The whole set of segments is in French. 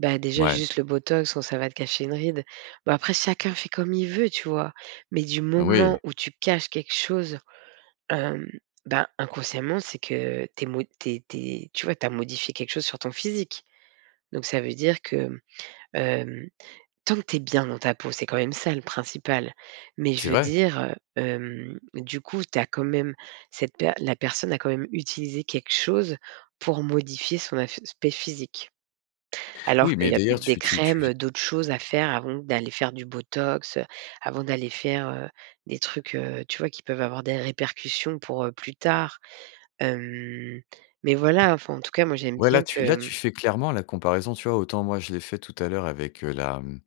Bah, déjà Mouais. juste le Botox, bon, ça va te cacher une ride. Bah, après, chacun fait comme il veut, tu vois? Mais du Oui. moment où tu caches quelque chose, hem, ben, inconsciemment, c'est que tu es mo tu es tu es tu vois, tu as modifié quelque chose sur ton physique? Donc ça veut dire que, hem, tant que tu es bien dans ta peau, c'est quand même ça le principal. Mais je C'est veux vrai! dire, heu, hem, du coup, tu as quand même cette per la personne a quand même utilisé quelque chose pour modifier son aspect physique, alors Oui, qu'il mais y a peut d'ailleurs, être des tu tu tu crèmes, v heu, d'autres choses à faire avant d'aller faire du Botox, heu, avant d'aller faire, heu, des trucs, heu, tu vois, qui peuvent avoir des répercussions pour, heu, plus tard. Hem, mais voilà, enfin, en tout cas, moi, j'aime Ouais, là, bien tu que, là, mmh tu fais clairement la comparaison, tu vois, autant, moi, je l'ai fait tout à l'heure avec, heu, la mmh,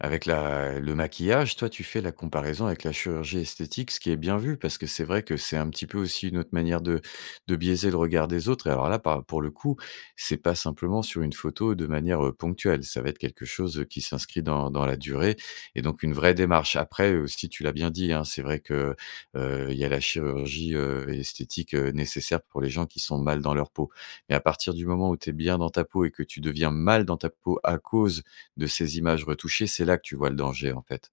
avec la le maquillage. Toi, tu fais la comparaison avec la chirurgie esthétique, ce qui est bien vu, parce que c'est vrai que c'est un petit peu aussi une autre manière de de biaiser le regard des autres. Et alors, là, par pour le coup, c'est pas simplement sur une photo de manière, heu, ponctuelle. Ça va être quelque chose, heu, qui s'inscrit dans dans la durée et donc une vraie démarche. Après aussi tu l'as bien dit, hein, c'est vrai que, heu, il y a la chirurgie, heu, esthétique, heu, nécessaire pour les gens qui sont mal dans leur peau. Mais à partir du moment où tu es bien dans ta peau et que tu deviens mal dans ta peau à cause de ces images retouchées, c'est là que tu vois le danger, en fait.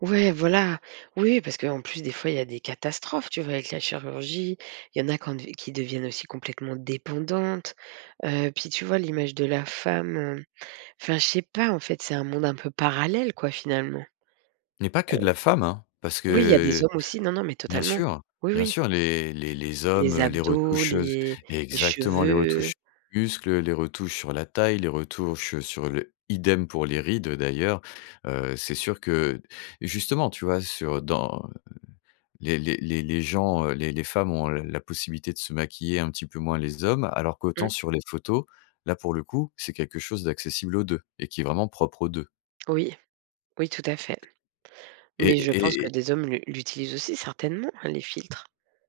Ouais, voilà, oui, oui parce qu'en plus, des fois, il y a des catastrophes, tu vois, avec la chirurgie, il y en a qu'en dev qui deviennent aussi complètement dépendantes, heu, puis tu vois l'image de la femme, hem enfin, je sais pas, en fait, c'est un monde un peu parallèle, quoi, finalement, heu Mais pas que de la femme, hein! Parce oui, il y a des que, hommes aussi non, non, mais bien totalement. sûr Oui, bien oui. sûr, les les les hommes, Les heu, les abdos, retouches, heu, s les les exactement, les retouches cheveux. du muscle, heu, les retouches sur la taille, les retouches, heu, sur le idem pour les rides, heu, d'ailleurs. Heu, c'est sûr que justement, tu vois, sur dans les les les les gens, heu, les les femmes ont, heu, la possibilité de se maquiller, un petit peu moins les hommes, alors qu'autant Mmh. sur les photos, là, pour le coup, c'est quelque chose d'accessible aux 2 et qui est vraiment propre aux 2. Oui. Oui, tout à fait. Et Mais je pense et que et des hommes le l'utilisent aussi, certainement, hein, les filtres?